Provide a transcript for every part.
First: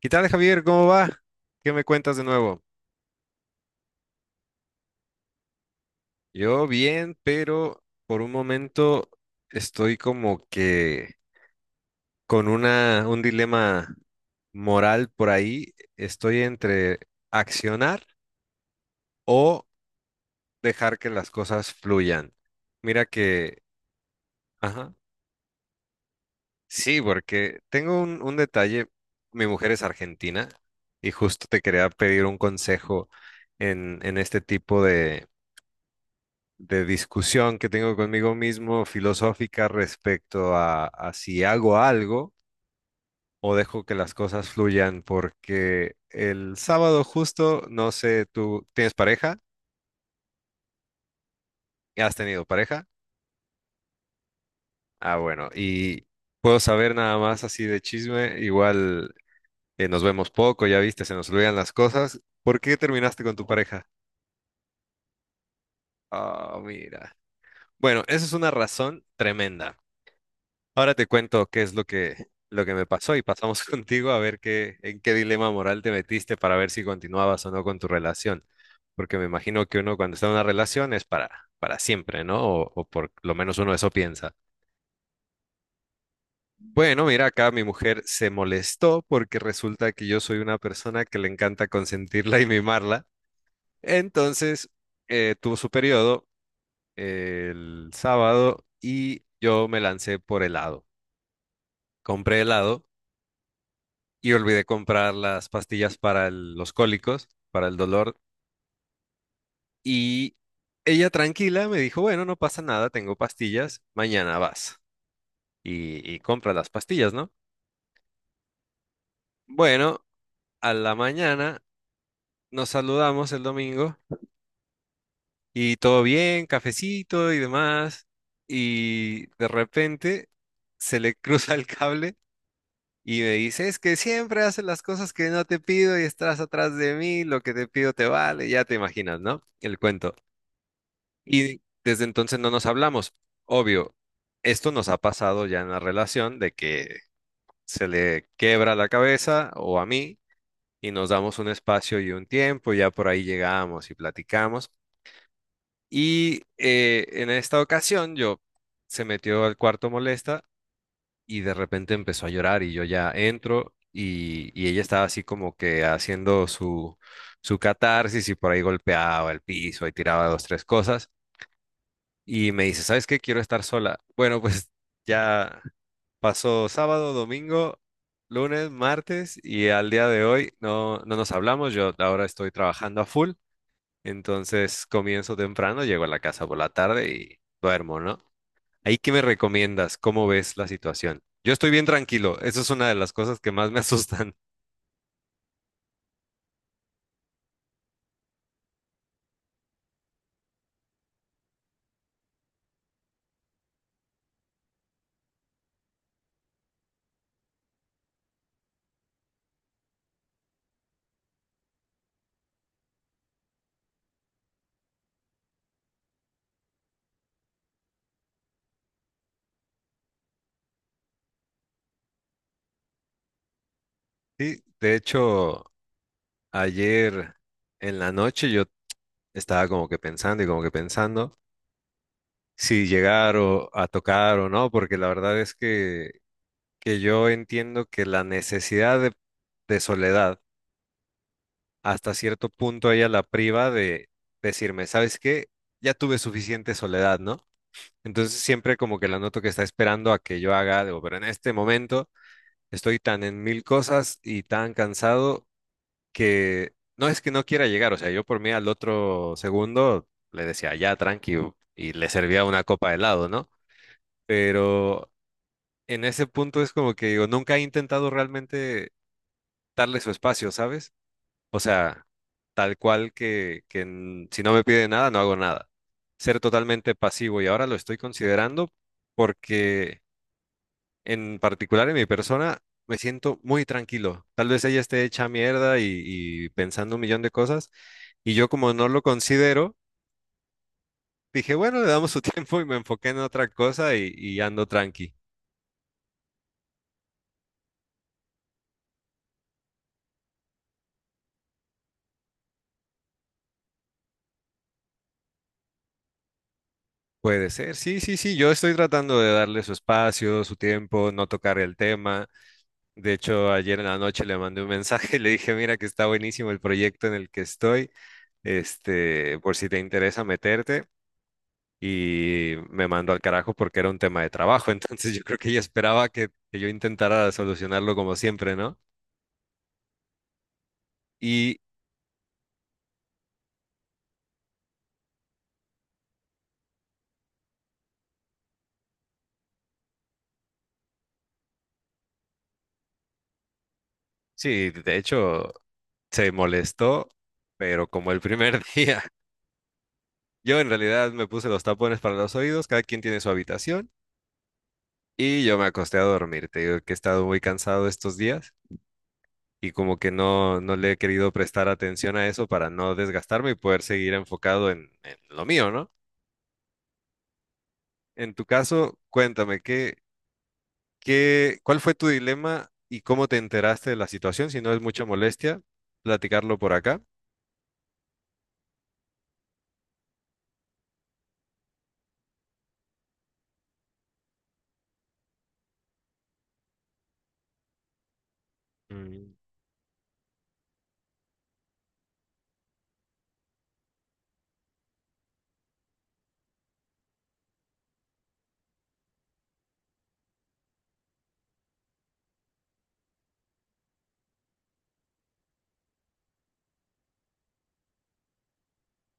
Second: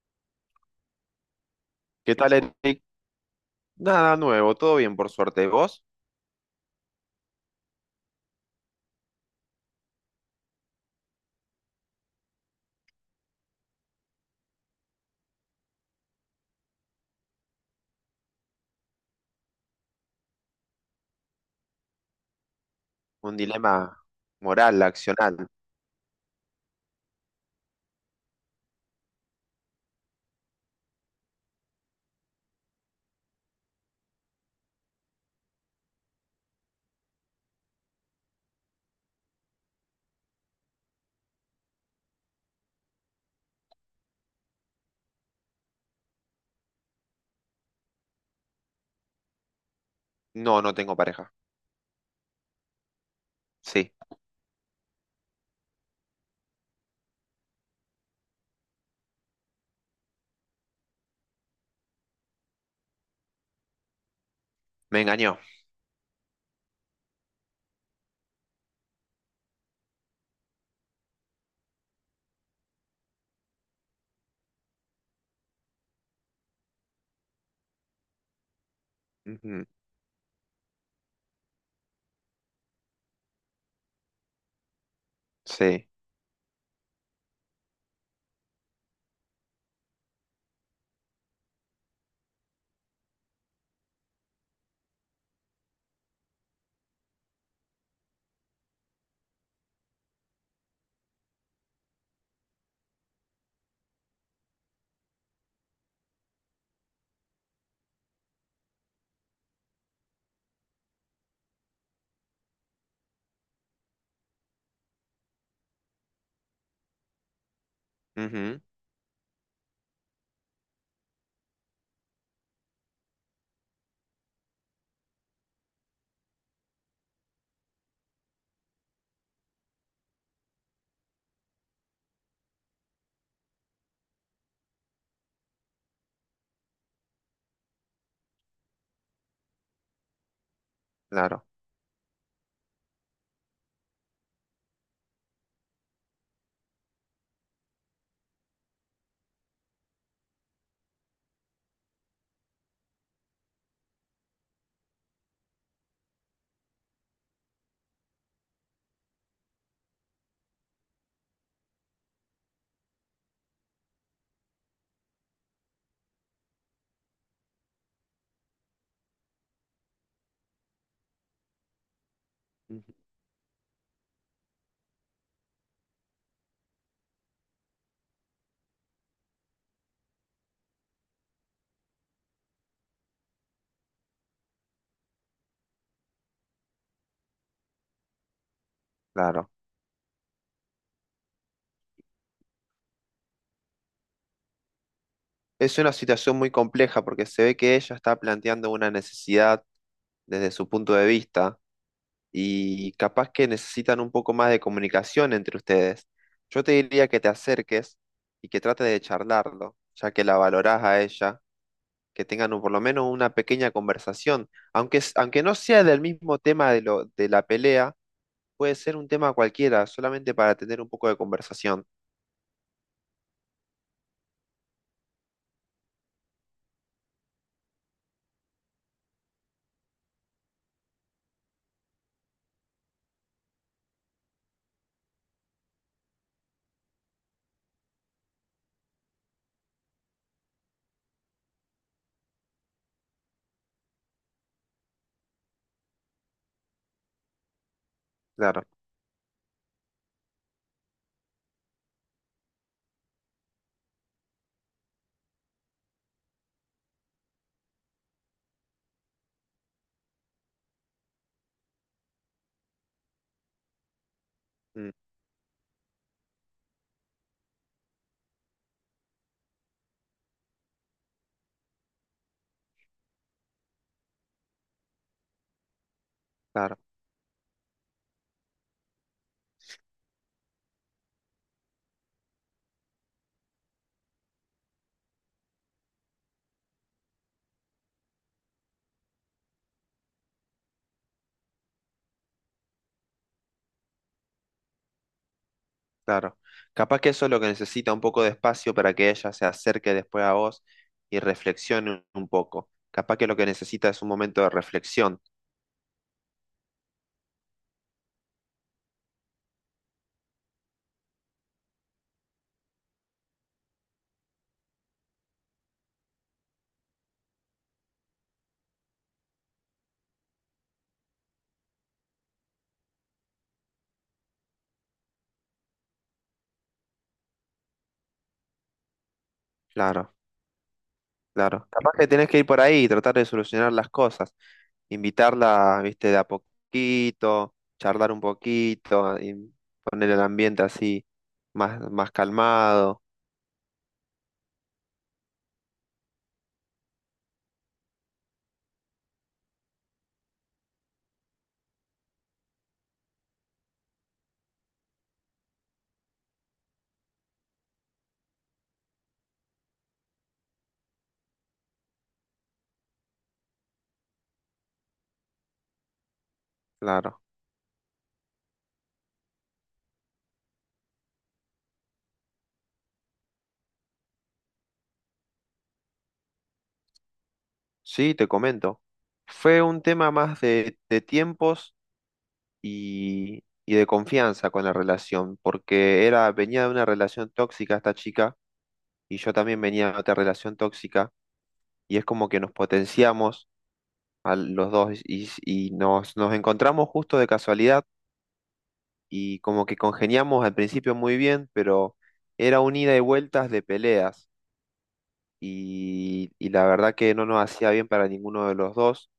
¿Qué tal, Javier? ¿Cómo va? ¿Qué me ¿Qué cuentas de tal, nuevo? Eric? Nada nuevo, todo bien por suerte. ¿Vos? Yo bien, pero por un momento estoy como que con un dilema moral por ahí. Estoy entre accionar o dejar que las cosas fluyan. Mira Un que, dilema moral, ajá, accional. sí, porque tengo un detalle. Mi mujer es argentina y justo te quería pedir un consejo en este tipo de discusión que tengo conmigo mismo filosófica respecto a si hago algo o dejo que las cosas fluyan, porque el sábado justo, no sé, ¿tú tienes pareja? No tengo pareja. ¿Has tenido pareja? Sí, Ah, bueno, y puedo saber nada más así de chisme, igual nos vemos poco, ya viste, se nos olvidan las cosas. ¿Por qué terminaste con tu pareja? me engañó. Ah, mira. Bueno, esa es una razón tremenda. Ahora te cuento qué es lo que me pasó y pasamos contigo a ver qué, en qué dilema moral te metiste para ver si continuabas o no con tu relación. Porque me imagino Ujú. que uno cuando está en una relación es para siempre, ¿no? O por lo menos uno eso piensa. Sí. Bueno, mira, acá mi mujer se molestó porque resulta que yo soy una persona que le encanta consentirla y mimarla. Entonces, tuvo su periodo el sábado y yo me lancé por helado. Compré helado y olvidé comprar las pastillas para los cólicos, para el dolor. Y ella tranquila me dijo, bueno, no pasa nada, tengo pastillas, mañana vas y compras las pastillas, ¿no? Ujú. Bueno, a la mañana nos saludamos el domingo y todo bien, cafecito y demás. Y de repente se le cruza el cable. Y me dice, es que siempre haces las cosas que no te pido y estás atrás de mí, lo que te pido te vale, ya te imaginas, ¿no? El cuento. Claro. Y desde entonces no nos hablamos. Obvio, esto nos ha pasado ya en la relación de que se le quebra la cabeza o a mí y nos damos un espacio y un tiempo, ya por ahí llegamos y platicamos. Y en esta ocasión yo se metió al cuarto molesta y de repente empezó a llorar y yo ya entro y ella estaba así como que haciendo su catarsis y por ahí golpeaba el piso y tiraba dos, tres cosas. Y me dice, Ujú. ¿sabes qué? Quiero estar sola. Bueno, pues ya pasó sábado, domingo, lunes, martes y al día de hoy no, no nos hablamos. Yo ahora estoy trabajando a full, entonces comienzo temprano, llego a la casa por la tarde y duermo, ¿no? ¿Ahí qué me Claro. recomiendas? ¿Cómo ves la situación? Yo estoy bien tranquilo, eso es una de las cosas que más me asustan. Es una situación muy compleja porque se ve que ella está planteando una necesidad desde su punto de vista y capaz que necesitan un poco más de comunicación entre ustedes. Yo te diría que te acerques y que trate de charlarlo, ya que la valorás a ella, que tengan por lo menos una pequeña conversación, aunque, aunque no sea del mismo tema de la pelea, puede ser un tema cualquiera, solamente para tener un poco de conversación. Sí, de hecho, ayer en la noche yo estaba como que pensando y como que pensando si llegar o a tocar o no, porque la verdad es que yo entiendo que la necesidad de soledad hasta cierto punto a ella la priva de decirme, ¿sabes qué? Ya tuve suficiente soledad, ¿no? Entonces Claro. siempre como que la noto que está esperando a que yo haga algo, pero en este momento estoy tan en mil cosas y tan cansado que no es que no quiera llegar, o sea, yo por mí al otro segundo le decía, ya, tranqui, y le servía una copa de helado, ¿no? Mm. Pero en ese punto es como que digo, nunca he intentado realmente darle su espacio, ¿sabes? O sea, tal cual que si no me pide nada, no hago nada. Ser Claro, totalmente pasivo y ahora lo estoy considerando porque en particular en mi persona me siento muy tranquilo. Tal vez ella esté hecha mierda y pensando un millón de cosas y yo como no lo considero, dije, bueno, le damos su tiempo y me enfoqué en otra cosa y ando tranqui. claro. Capaz que eso es lo que necesita, un poco de espacio para que ella se acerque después a vos y reflexione un poco. Capaz que lo que necesita es un momento de reflexión. Puede ser, sí, sí, sí, yo estoy tratando de darle su espacio, su tiempo, no tocar el tema. De hecho, ayer en la noche le mandé un mensaje y le dije, mira que está buenísimo el proyecto en el que estoy, este, por si te interesa meterte. Y me mandó al carajo porque era un tema de trabajo, entonces yo creo que ella esperaba que yo intentara solucionarlo como siempre, ¿no? Claro. Y Claro, capaz que tenés que ir por ahí y tratar de solucionar las cosas, invitarla, viste, de a poquito, charlar un poquito, y poner el ambiente así más calmado, sí, de hecho, se molestó, pero como el primer día, yo en realidad me puse los tapones para los oídos, cada quien tiene su habitación. Y yo me acosté a dormir. Te digo que he estado muy cansado estos días y como que no, no le he querido prestar atención a eso para no desgastarme y poder seguir enfocado en lo mío, ¿no? claro. En tu caso, cuéntame, ¿qué, qué, cuál fue tu dilema y cómo te enteraste de la situación? Si no es mucha molestia, platicarlo por acá. Sí, te comento. Fue un tema más de tiempos y de confianza con la relación, porque era, venía de una relación tóxica esta chica, y yo Mm. también venía de otra relación tóxica, y es como que nos potenciamos a los dos y nos encontramos justo de casualidad y como que congeniamos al principio muy bien, pero era un ida y vueltas de peleas y la verdad que no nos hacía bien para ninguno de los dos.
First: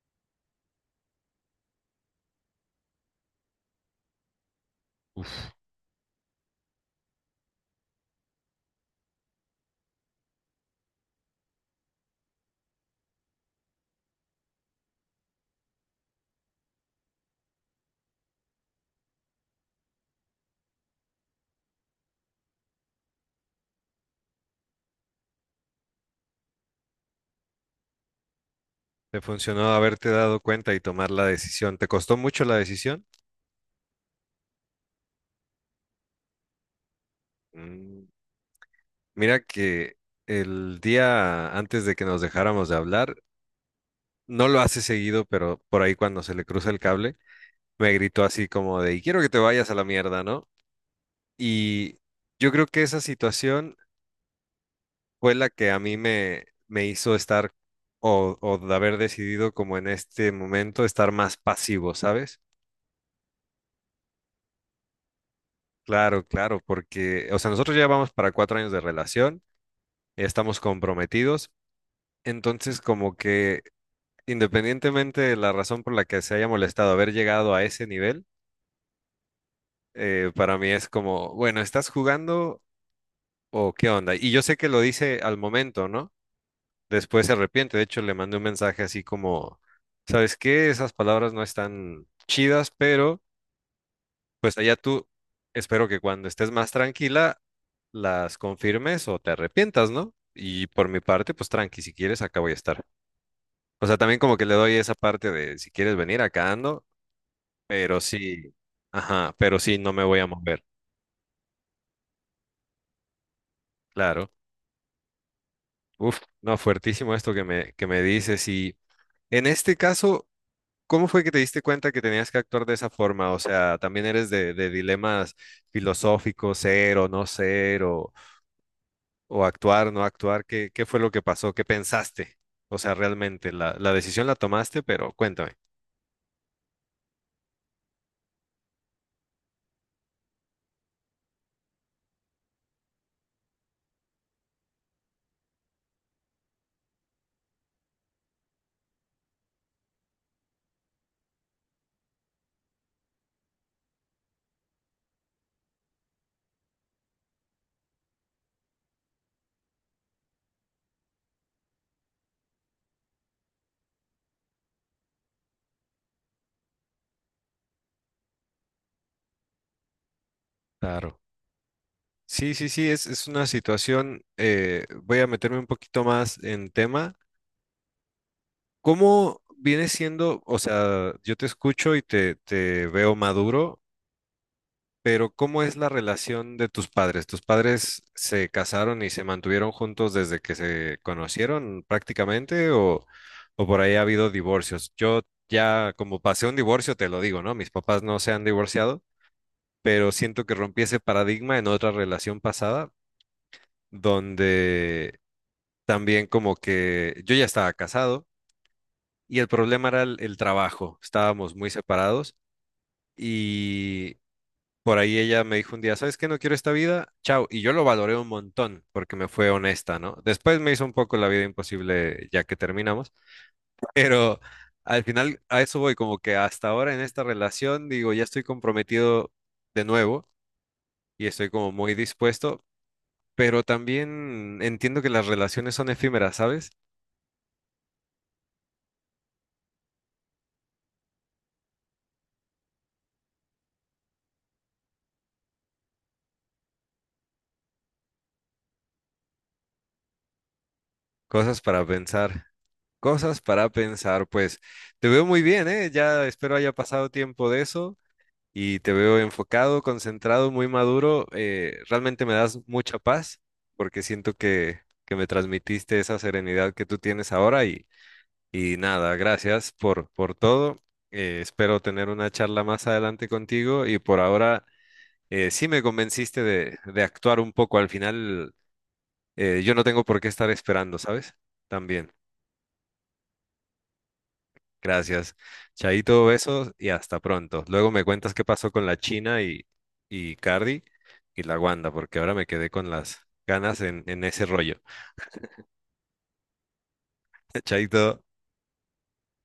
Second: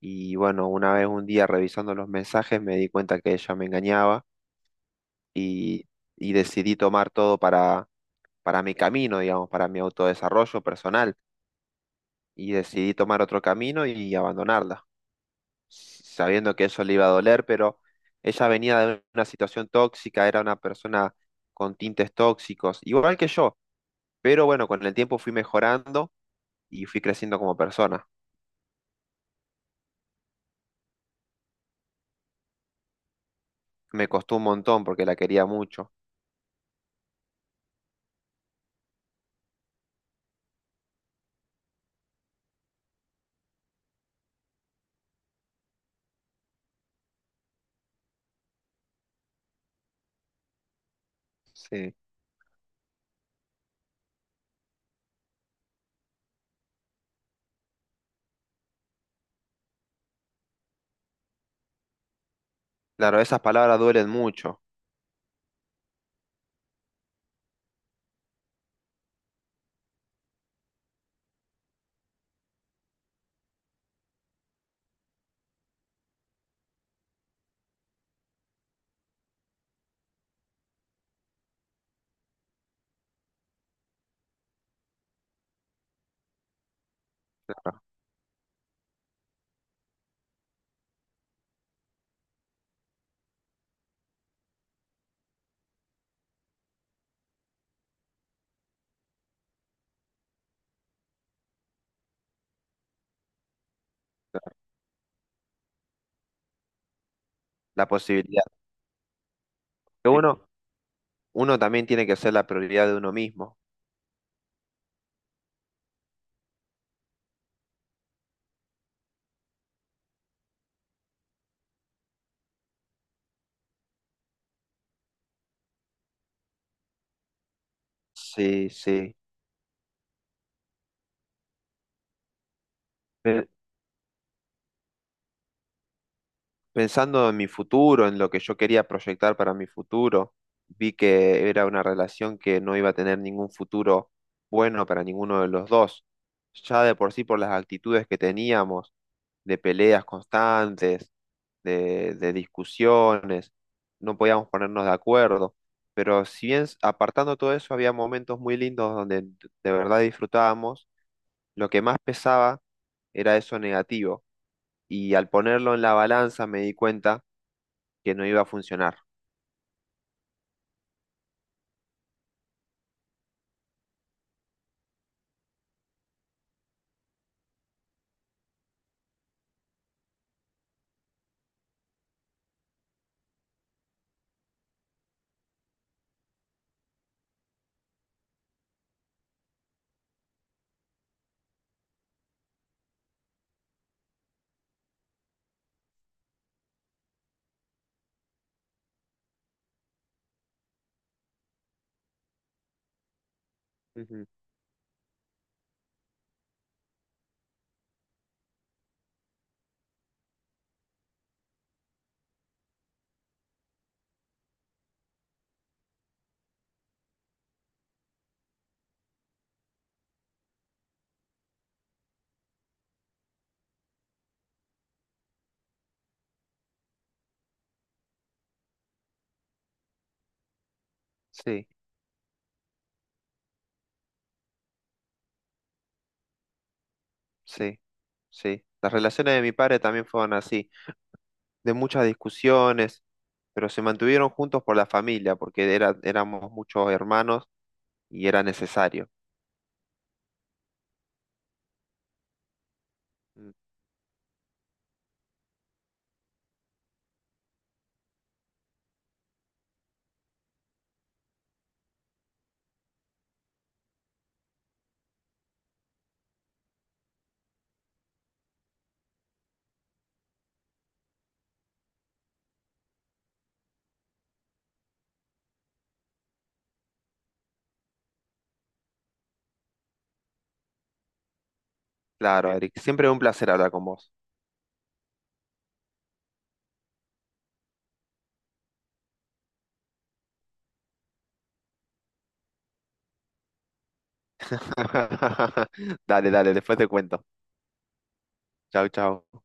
Y bueno, una vez un día revisando los mensajes me di cuenta que ella me engañaba y, y decidí tomar todo para mi camino, digamos, para mi autodesarrollo personal, y decidí tomar otro camino y abandonarla, sabiendo que eso le iba a doler. Pero ella venía de una situación tóxica, era una persona con tintes tóxicos, igual que yo, pero bueno, con el tiempo fui mejorando y fui creciendo como persona. ¿Te funcionó haberte dado cuenta y tomar la decisión? ¿Te costó mucho la decisión? Me costó un montón porque la quería mucho. Mm. Mira que el día antes de que nos dejáramos de hablar, no lo hace seguido, pero por ahí cuando se le cruza el cable, me gritó así como de, y quiero que te vayas a la mierda, ¿no? Sí. Y yo creo que esa situación fue la que a mí me, me hizo estar o de haber decidido como en este momento estar más pasivo, ¿sabes? Claro, esas palabras duelen mucho, Claro, claro, porque, o sea, nosotros ya vamos para cuatro años de relación, ya estamos comprometidos, entonces como que independientemente de la razón por la que se haya molestado haber llegado a ese nivel, para mí es como, bueno, ¿estás jugando o qué onda? Y yo sé que lo dice al momento, ¿no? Después se arrepiente. De hecho, le mandé un mensaje así como, ¿sabes qué? Esas palabras no están chidas, pero pues allá tú, espero que cuando estés más tranquila, las confirmes o te arrepientas, ¿no? Y por mi parte, pues tranqui, si quieres, acá voy a estar. O sea, también como que le doy esa parte de si quieres venir, acá ando, la pero posibilidad. sí, ajá, pero sí, no me Pero sí. voy a Uno, mover, uno también tiene que ser la prioridad de uno mismo. claro. Uf, no, fuertísimo esto que me dices. Y en este caso, ¿cómo fue que te diste cuenta que tenías que actuar de esa forma? O sea, ¿también eres de dilemas filosóficos, ser o no ser, Sí, sí. o actuar, no actuar? ¿Qué, qué fue lo que pasó? ¿Qué pensaste? O sea, Pero, realmente, la decisión la tomaste, pero cuéntame. pensando en mi futuro, en lo que yo quería proyectar para mi futuro, vi que era una relación que no iba a tener ningún futuro bueno para ninguno de los dos. Ya de por sí por las actitudes que teníamos, de peleas constantes, de discusiones, no podíamos ponernos de acuerdo. Pero si bien apartando todo eso, había momentos muy lindos donde de verdad disfrutábamos, lo que más pesaba era eso negativo. Y al ponerlo en la balanza me di cuenta que no iba a funcionar. Claro. Sí, sí, sí, es una situación, voy a meterme un poquito más en tema. ¿Cómo viene siendo, o sea, yo te escucho y te veo maduro, pero ¿cómo es la relación de tus padres? ¿Tus padres se casaron y se mantuvieron juntos desde que se conocieron prácticamente o por ahí ha habido divorcios? Yo ya como pasé un divorcio, te lo digo, ¿no? Mis papás no se han divorciado, pero siento que rompí ese paradigma en otra relación pasada Ujú. donde también como que yo ya estaba casado y el problema era el trabajo, estábamos muy separados. Y por ahí ella me dijo un día, ¿sabes qué? No quiero esta vida, chao. Y yo lo valoré un montón porque me fue honesta, ¿no? Después me hizo un poco la vida imposible ya que terminamos, pero al final a eso voy, como que hasta ahora en esta relación, digo, ya estoy comprometido de nuevo y estoy Sí, como muy dispuesto, pero también entiendo que las relaciones son efímeras, ¿sabes? sí, sí. Las relaciones de mi padre también fueron así, de muchas discusiones, pero se mantuvieron juntos por la familia, porque era, éramos muchos hermanos y era necesario. Cosas para pensar, cosas Mm. para pensar, pues te veo muy bien, ¿eh? Ya espero haya pasado tiempo de eso. Y te veo enfocado, concentrado, muy maduro. Realmente me das mucha paz porque siento que me transmitiste esa serenidad que tú tienes ahora y nada, gracias por todo. Espero tener una charla más adelante contigo y por ahora sí me convenciste de actuar un poco. Al final yo no tengo por qué estar esperando, ¿sabes? También. Claro, Eric, siempre un placer hablar con vos. Gracias. Chaito, besos y hasta pronto. Luego me cuentas qué pasó con la China y Cardi y la Wanda, porque ahora me quedé con las ganas en ese rollo. Dale, dale, después te cuento. Chaito. Chau, chau.